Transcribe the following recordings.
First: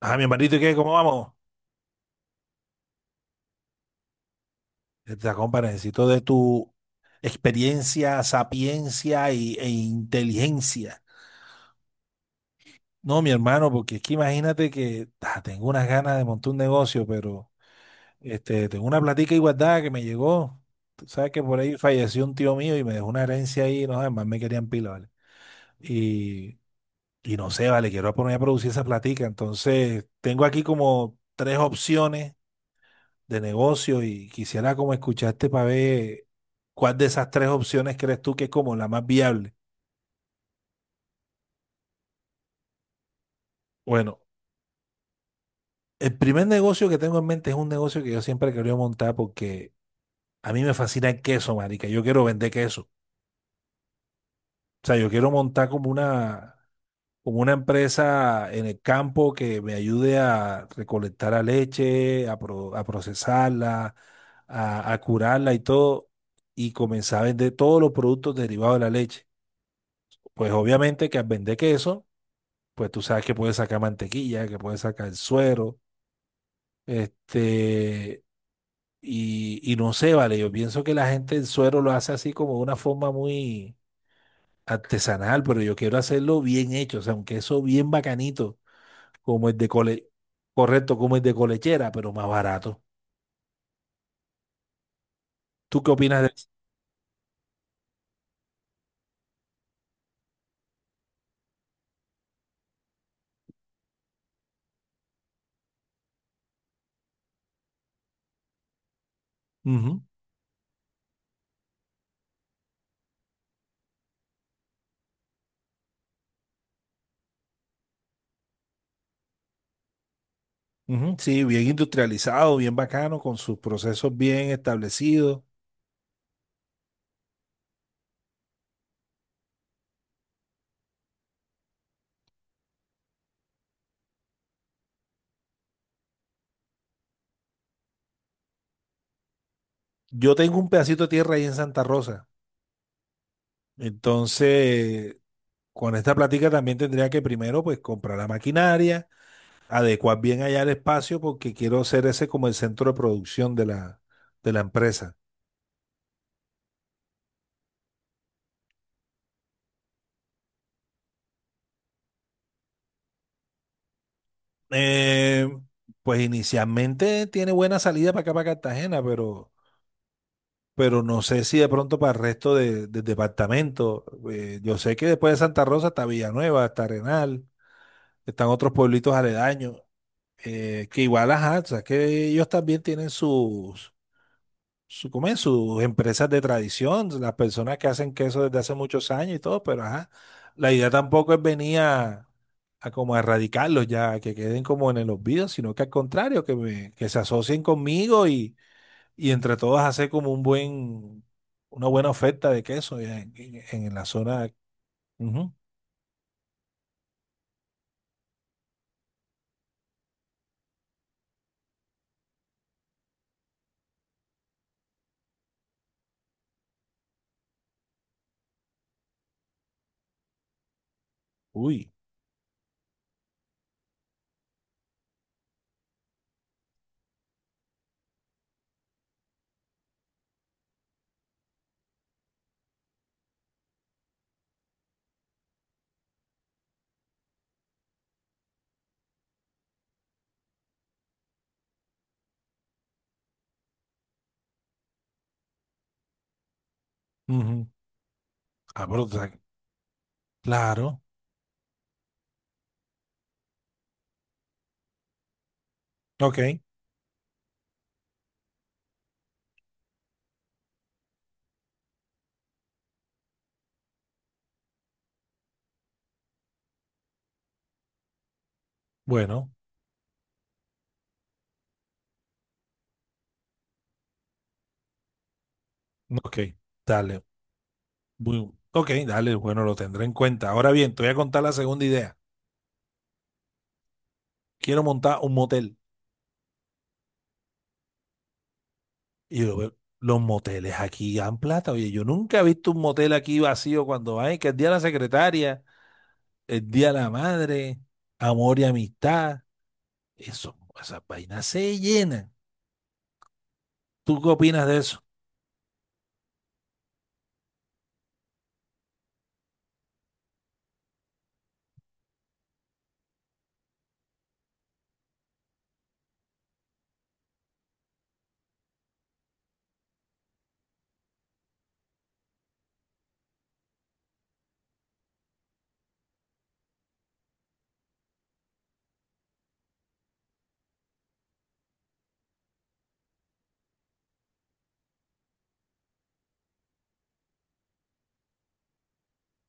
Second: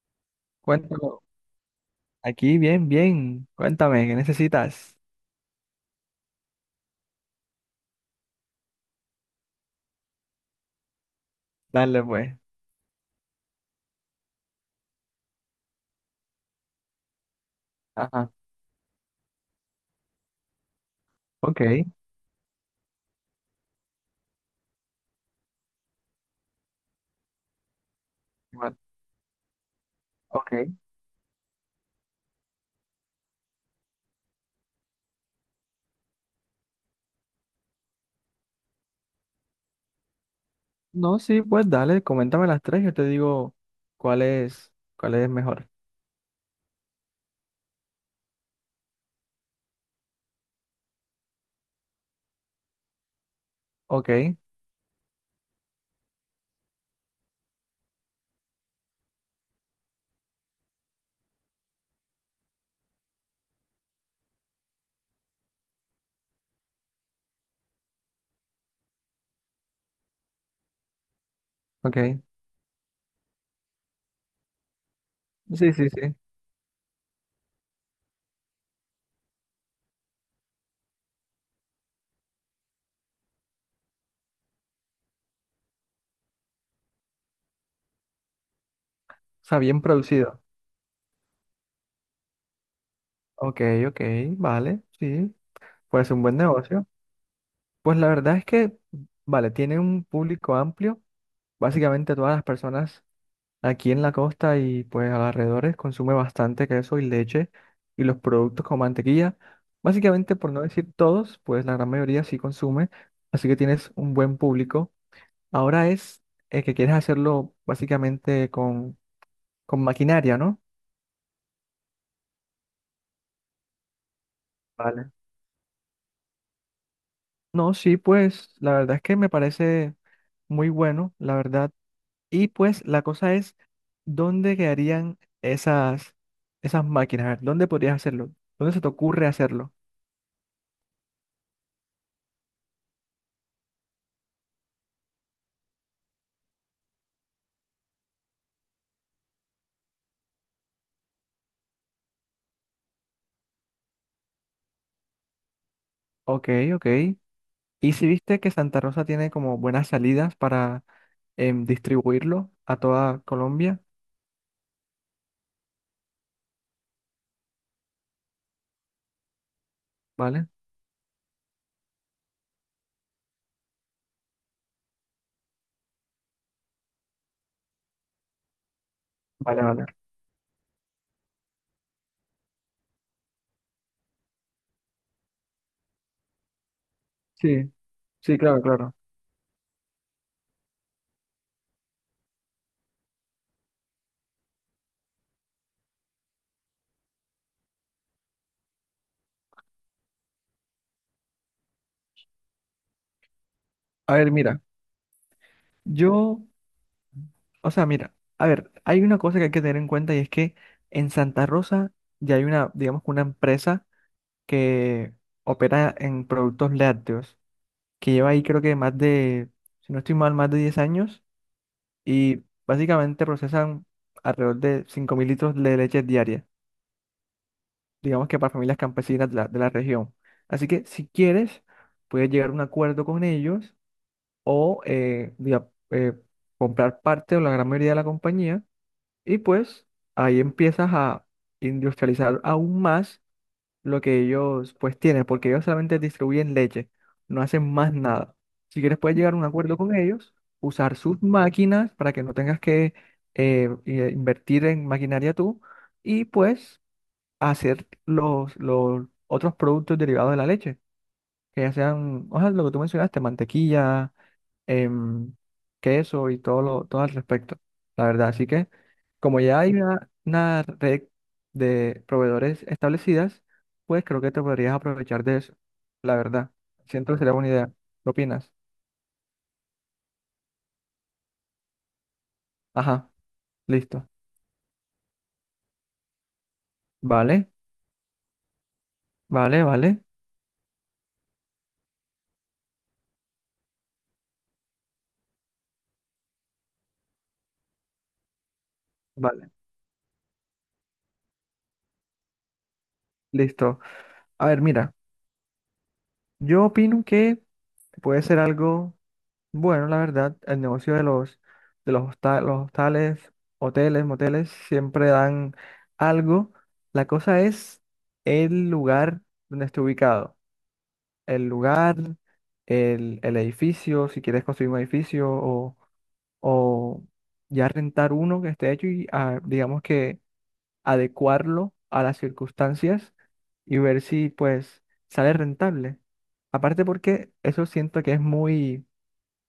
Ah, mi hermanito, ¿y qué? ¿Cómo Cuéntalo. vamos? Aquí, bien, bien. Cuéntame, ¿qué necesitas? Esta compa, necesito de tu experiencia, sapiencia e inteligencia. Dale, pues. No, mi hermano, porque es que imagínate que tengo unas ganas de montar un negocio, pero Ajá. este, tengo una platica igualdad que me llegó. Tú sabes que por Ok. ahí falleció un tío mío y me dejó una herencia ahí, no, además me querían pila, ¿vale? Y, y no sé, vale, quiero poner a producir Bueno, esa platica. Entonces, tengo aquí ok. como tres opciones de negocio y quisiera como escucharte para ver cuál de esas tres opciones crees tú que es como la más viable. No, sí, pues dale, coméntame las tres, yo te digo Bueno, cuál es mejor. el primer negocio que tengo en mente es un negocio que yo siempre he querido montar porque a mí me fascina el queso, marica. Yo quiero vender queso. Ok, O sea, yo quiero montar como una empresa en el campo que me ayude a recolectar la leche, a, a procesarla, a curarla y todo, y comenzar a vender todos los productos derivados de la leche. Pues obviamente que al vender queso, ok. pues tú sabes que puedes sacar mantequilla, que puedes sacar Sí, suero, sí, sí. O este, y no sé, vale, yo pienso que la gente el suero lo hace así como de una forma muy artesanal, pero yo quiero hacerlo bien hecho, o sea, un queso bien bacanito, como el sea, de bien cole, producido. correcto, como el de colechera, pero más barato. Ok, ok, vale, sí. ¿Tú qué Pues un opinas de buen eso? negocio. Pues la verdad es que, vale, tiene un público amplio. Básicamente todas las personas aquí en la costa y pues alrededores consume bastante queso y leche y los productos como mantequilla. Ujú, Básicamente, por no decir todos, pues la gran mayoría sí consume, así que tienes un buen público. Ahora es que quieres hacerlo básicamente con maquinaria, ¿no? ujú, sí, bien industrializado, bien bacano, con sus procesos bien Vale. establecidos. No, sí, pues la verdad es que me parece muy bueno, la verdad. Y pues la cosa es, ¿dónde quedarían esas máquinas? A ver, ¿dónde podrías hacerlo? ¿Dónde se te ocurre hacerlo? Yo tengo un pedacito de tierra ahí en Santa Rosa. Entonces, con esta plática también tendría que primero pues comprar la maquinaria, adecuar bien allá el espacio porque quiero ser ese como el centro de producción de la empresa. Ok, ok. ¿Y si viste que Santa Rosa tiene como buenas salidas para distribuirlo a toda Colombia? Eh, pues inicialmente tiene buena salida para acá, para Cartagena, ¿Vale? pero no sé si de pronto para el resto de, del departamento. Yo sé que después de Santa Rosa está Villanueva, está Arenal, están otros pueblitos Vale, aledaños, vale. Que igual, ajá, o sea, que ellos también tienen sus su, ¿cómo es? Sus empresas de tradición, las Sí, personas que hacen sí, queso desde claro, hace claro. muchos años y todo, pero ajá, la idea tampoco es venir a como a erradicarlos ya, que queden como en el olvido, sino que al contrario, que, que se asocien conmigo y entre todos hacer como un buen, una buena oferta de queso ya en, en la A ver, zona. mira, Ujú. yo, o sea, mira, a ver, hay una cosa que hay que tener en cuenta y es que en Santa Rosa ya hay una, digamos, que una empresa que opera en productos lácteos, que lleva ahí creo que más de, si no estoy mal, más de 10 años Uy, y básicamente procesan alrededor de 5.000 litros de leche diaria. Digamos que para familias campesinas de la región. Así que si quieres, puedes llegar a un acuerdo con ellos o comprar parte o la gran mayoría de la compañía y pues ahí empiezas a industrializar aún más lo que ellos pues tienen, porque ellos solamente distribuyen leche, no ujú. hacen más nada. Si Ah, quieres, pero, o puedes sea, llegar a un acuerdo con ellos, usar claro, sus máquinas para que no tengas que invertir en maquinaria tú y ok, pues a hacer los otros productos derivados de la leche, que ya sean, o sea, lo que tú mencionaste, mantequilla, em, queso y todo al respecto, la verdad. Así que, como bueno, ya hay una red de proveedores establecidas, pues creo que te podrías aprovechar de eso, la ok, verdad. Siento que dale. sería buena idea. ¿Qué opinas? Ok, dale, bueno, lo tendré en cuenta. Ahora bien, te voy a contar la segunda idea. Ajá, listo. Quiero montar un motel. Vale, Y yo vale, veo, vale, los moteles aquí dan plata. Oye, yo nunca he visto un motel aquí vacío cuando hay, que el día de la secretaria, el día de la madre, amor y amistad. vale, Eso, esas vainas se llenan. listo. ¿Tú qué A ver, opinas de mira, eso? yo opino que puede ser algo. Bueno, la verdad, el negocio de los hostales, hoteles, moteles, siempre dan algo. La cosa es el lugar donde esté ubicado. El lugar, el edificio, si quieres construir un edificio o ya rentar uno que esté hecho y digamos que adecuarlo a las circunstancias y ver si pues sale rentable. Aparte porque eso siento que es muy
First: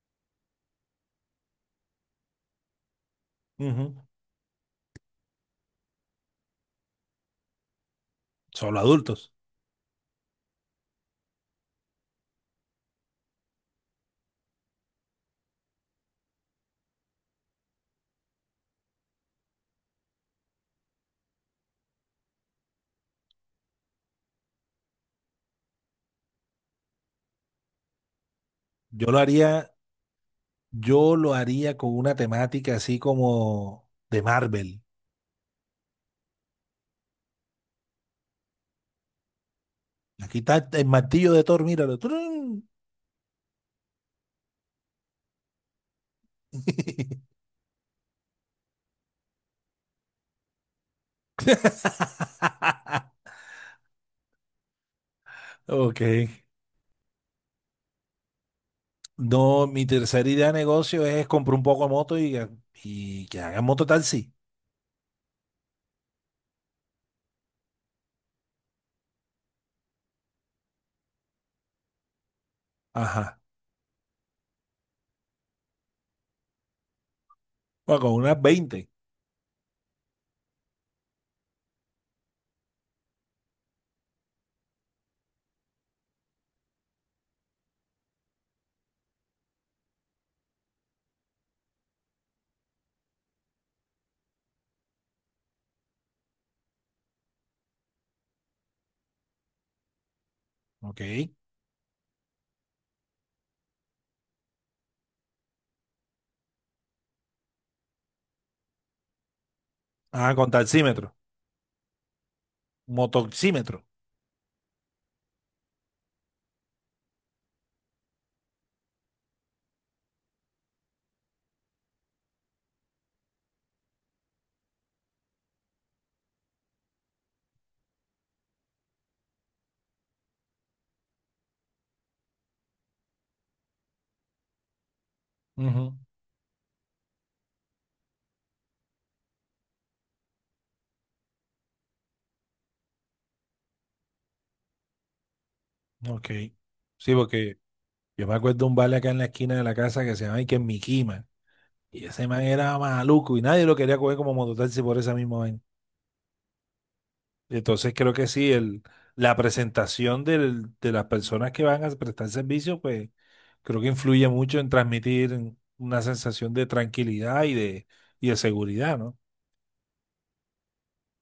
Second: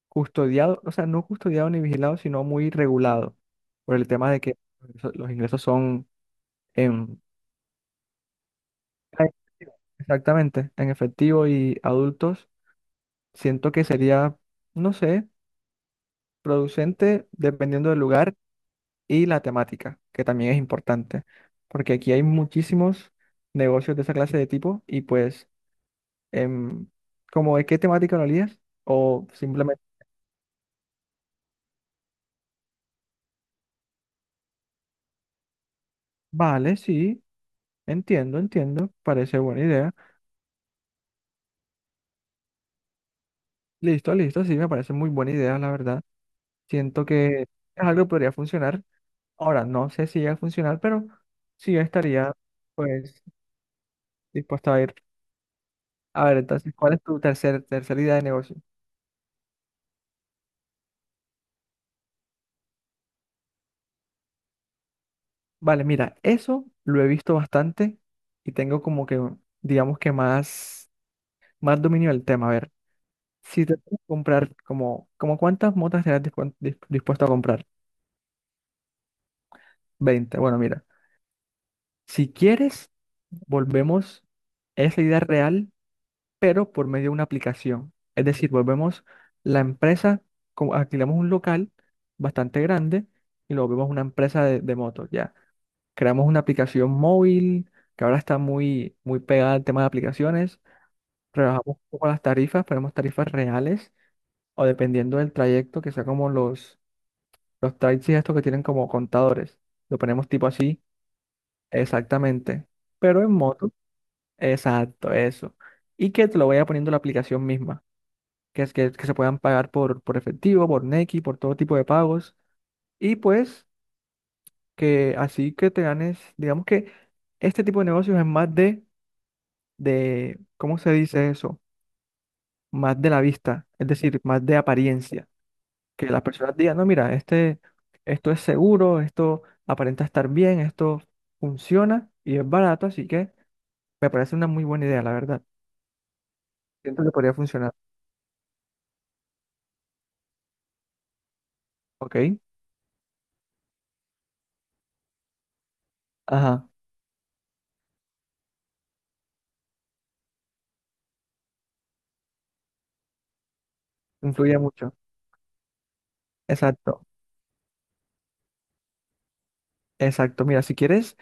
custodiado, o sea, no custodiado ni vigilado, sino muy regulado Ujú. por el tema de que los ingresos son en... Solo Ah, en adultos. efectivo. Exactamente, en efectivo y adultos. Siento que sería, no sé, producente dependiendo del lugar y la temática, que también es importante, porque aquí hay muchísimos negocios de esa clase de tipo y pues, em, como de qué temática lo harías, Yo lo o haría, simplemente, yo lo haría con una temática así como de Marvel. vale, sí, entiendo, entiendo, parece buena idea. Aquí está el martillo de Thor, míralo. ¡Trun! Listo, listo, sí, me parece muy buena idea, la verdad. Siento que es algo que podría funcionar. Ahora, no sé si llega a funcionar, pero sí yo estaría, pues, dispuesto a ir. Ok. A ver, entonces, ¿cuál es tu tercera idea de negocio? No, mi tercera idea de negocio es comprar un poco de moto y, y que hagan mototaxi. Vale, mira, eso lo he visto bastante y tengo como que, digamos que más dominio del tema. A ver, Ajá. si te puedes comprar, como, como ¿cuántas motas serás dispuesto a comprar? Bueno, con unas 20. 20. Bueno, mira, si quieres, volvemos, es la idea real pero por medio de una aplicación. Es decir, volvemos la empresa, como alquilamos un local bastante grande y lo volvemos una empresa de motos, ya. Creamos una aplicación móvil que ahora está muy pegada al tema de aplicaciones. Ok. Rebajamos un poco las tarifas, ponemos tarifas reales o dependiendo del trayecto, que sea como los taxis estos que tienen como contadores. Lo ponemos Ah, tipo con así, taxímetro. exactamente. Pero en moto, Motoxímetro. exacto, eso. Y que te lo vaya poniendo la aplicación misma. Que se puedan pagar por efectivo, por Nequi, por todo tipo de pagos. Y pues que así que te ganes, digamos que este tipo de negocios es más de ¿cómo se dice eso? Más de la vista, es decir, más de apariencia. Ujú. Que las personas digan, no, mira, este, esto es seguro, esto aparenta estar bien, esto funciona y es barato, así que me parece una muy buena idea, la verdad. Ok. Siento que Sí, podría porque funcionar, yo me acuerdo de un vale acá en la esquina de la casa que se llama Iker Mikima. Y ¿ok? ese man era maluco y nadie lo quería coger como mototaxi por esa misma vaina. Ajá, Entonces creo que sí, el, la presentación de las personas que van a prestar servicio, pues creo que influye influye mucho en mucho. transmitir una sensación de Exacto, tranquilidad y de seguridad, ¿no? exacto. Mira, si quieres...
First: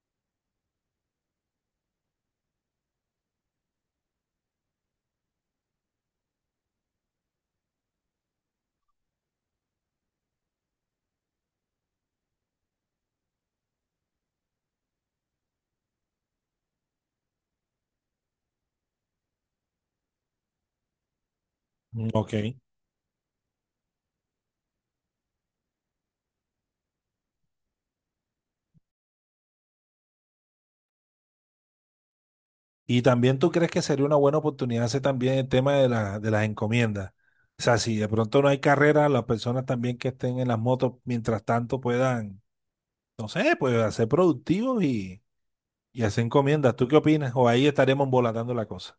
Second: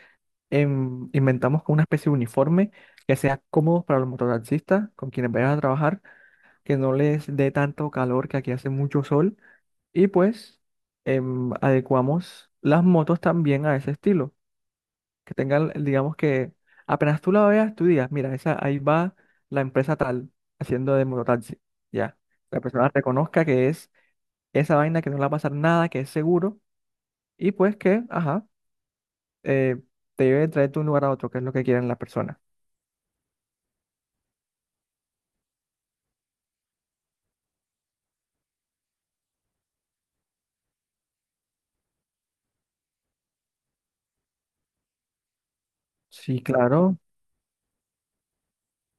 inventamos como una especie de uniforme que sea cómodo para los mototaxistas con quienes vayan a trabajar, que no les dé tanto calor, que aquí hace mucho sol, y pues adecuamos las motos también a ese estilo, que tengan, digamos que apenas tú la veas, tú digas, mira, esa, ahí va la empresa tal haciendo de mototaxi, Mm, ya. ok. La persona reconozca que es esa vaina, que no le va a pasar nada, que es seguro, y pues que, ajá, eh, te lleve a de un lugar a otro, que es lo que quieren las personas. Y también tú crees que sería una buena oportunidad hacer también el tema de, la, de las encomiendas. O sea, si de pronto no hay carrera, las personas también que estén en las motos, mientras tanto puedan, no sé, pues ser productivos y hacer Sí, encomiendas. ¿Tú qué claro. opinas? O ahí estaremos embolatando la cosa.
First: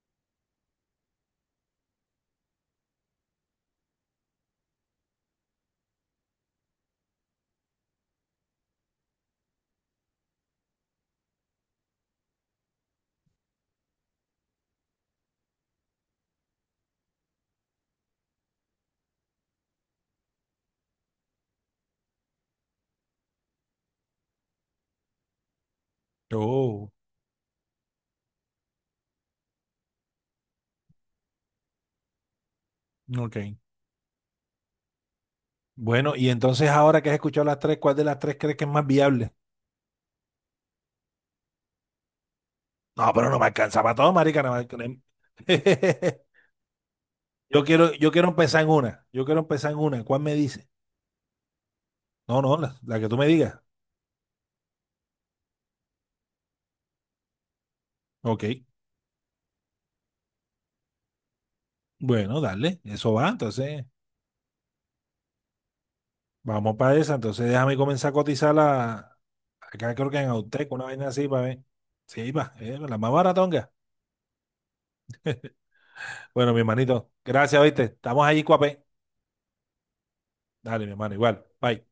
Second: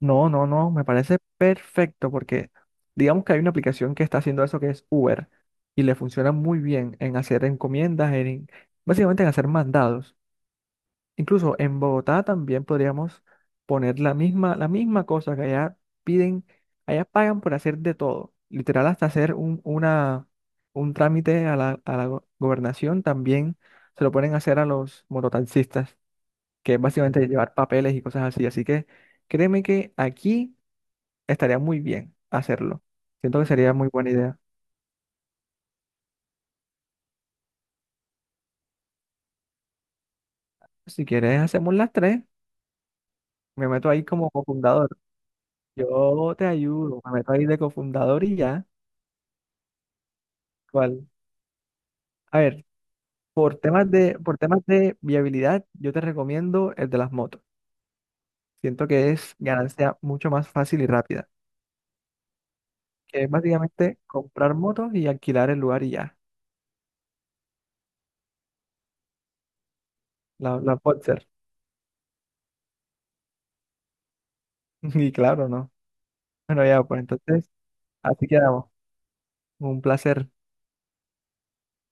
No, no, no, me parece perfecto porque digamos que hay una aplicación que está haciendo eso que es Uber y le funciona muy bien en hacer encomiendas, en, básicamente en hacer mandados. Incluso en Bogotá también podríamos poner la misma cosa que allá piden, allá pagan por hacer de todo. Literal hasta hacer un trámite a la gobernación también se lo ponen a hacer a los mototaxistas. Que es Oh, básicamente llevar papeles y cosas así. Así que créeme que aquí estaría muy bien hacerlo. ok. Siento que sería muy buena idea. Bueno, y entonces ahora que has escuchado las tres, ¿cuál de las tres crees que es más viable? Si quieres, hacemos las tres. No, pero no me Me alcanza meto para ahí todo, como marica. No me alcanza. cofundador. Yo te ayudo, me meto ahí de Yo quiero, yo cofundador quiero y empezar ya. en una. Yo quiero empezar en una. ¿Cuál me dice? ¿Cuál? A No, no, ver, la que tú me digas. Por temas de viabilidad, yo te recomiendo el de las motos. Ok. Siento que es ganancia mucho más fácil y rápida, Bueno, dale. Eso que va. es Entonces, básicamente comprar motos y alquilar el lugar y ya, vamos para esa. Entonces, déjame comenzar a cotizar la. Acá creo que en Autec, la una vaina Boxer. así para ver. Sí, va. La más baratonga. Y claro, ¿no? Bueno, mi Bueno, ya, pues hermanito. entonces, Gracias, ¿viste? Estamos así allí, quedamos. cuapé. Un placer. Dale, mi hermano, igual. Bye.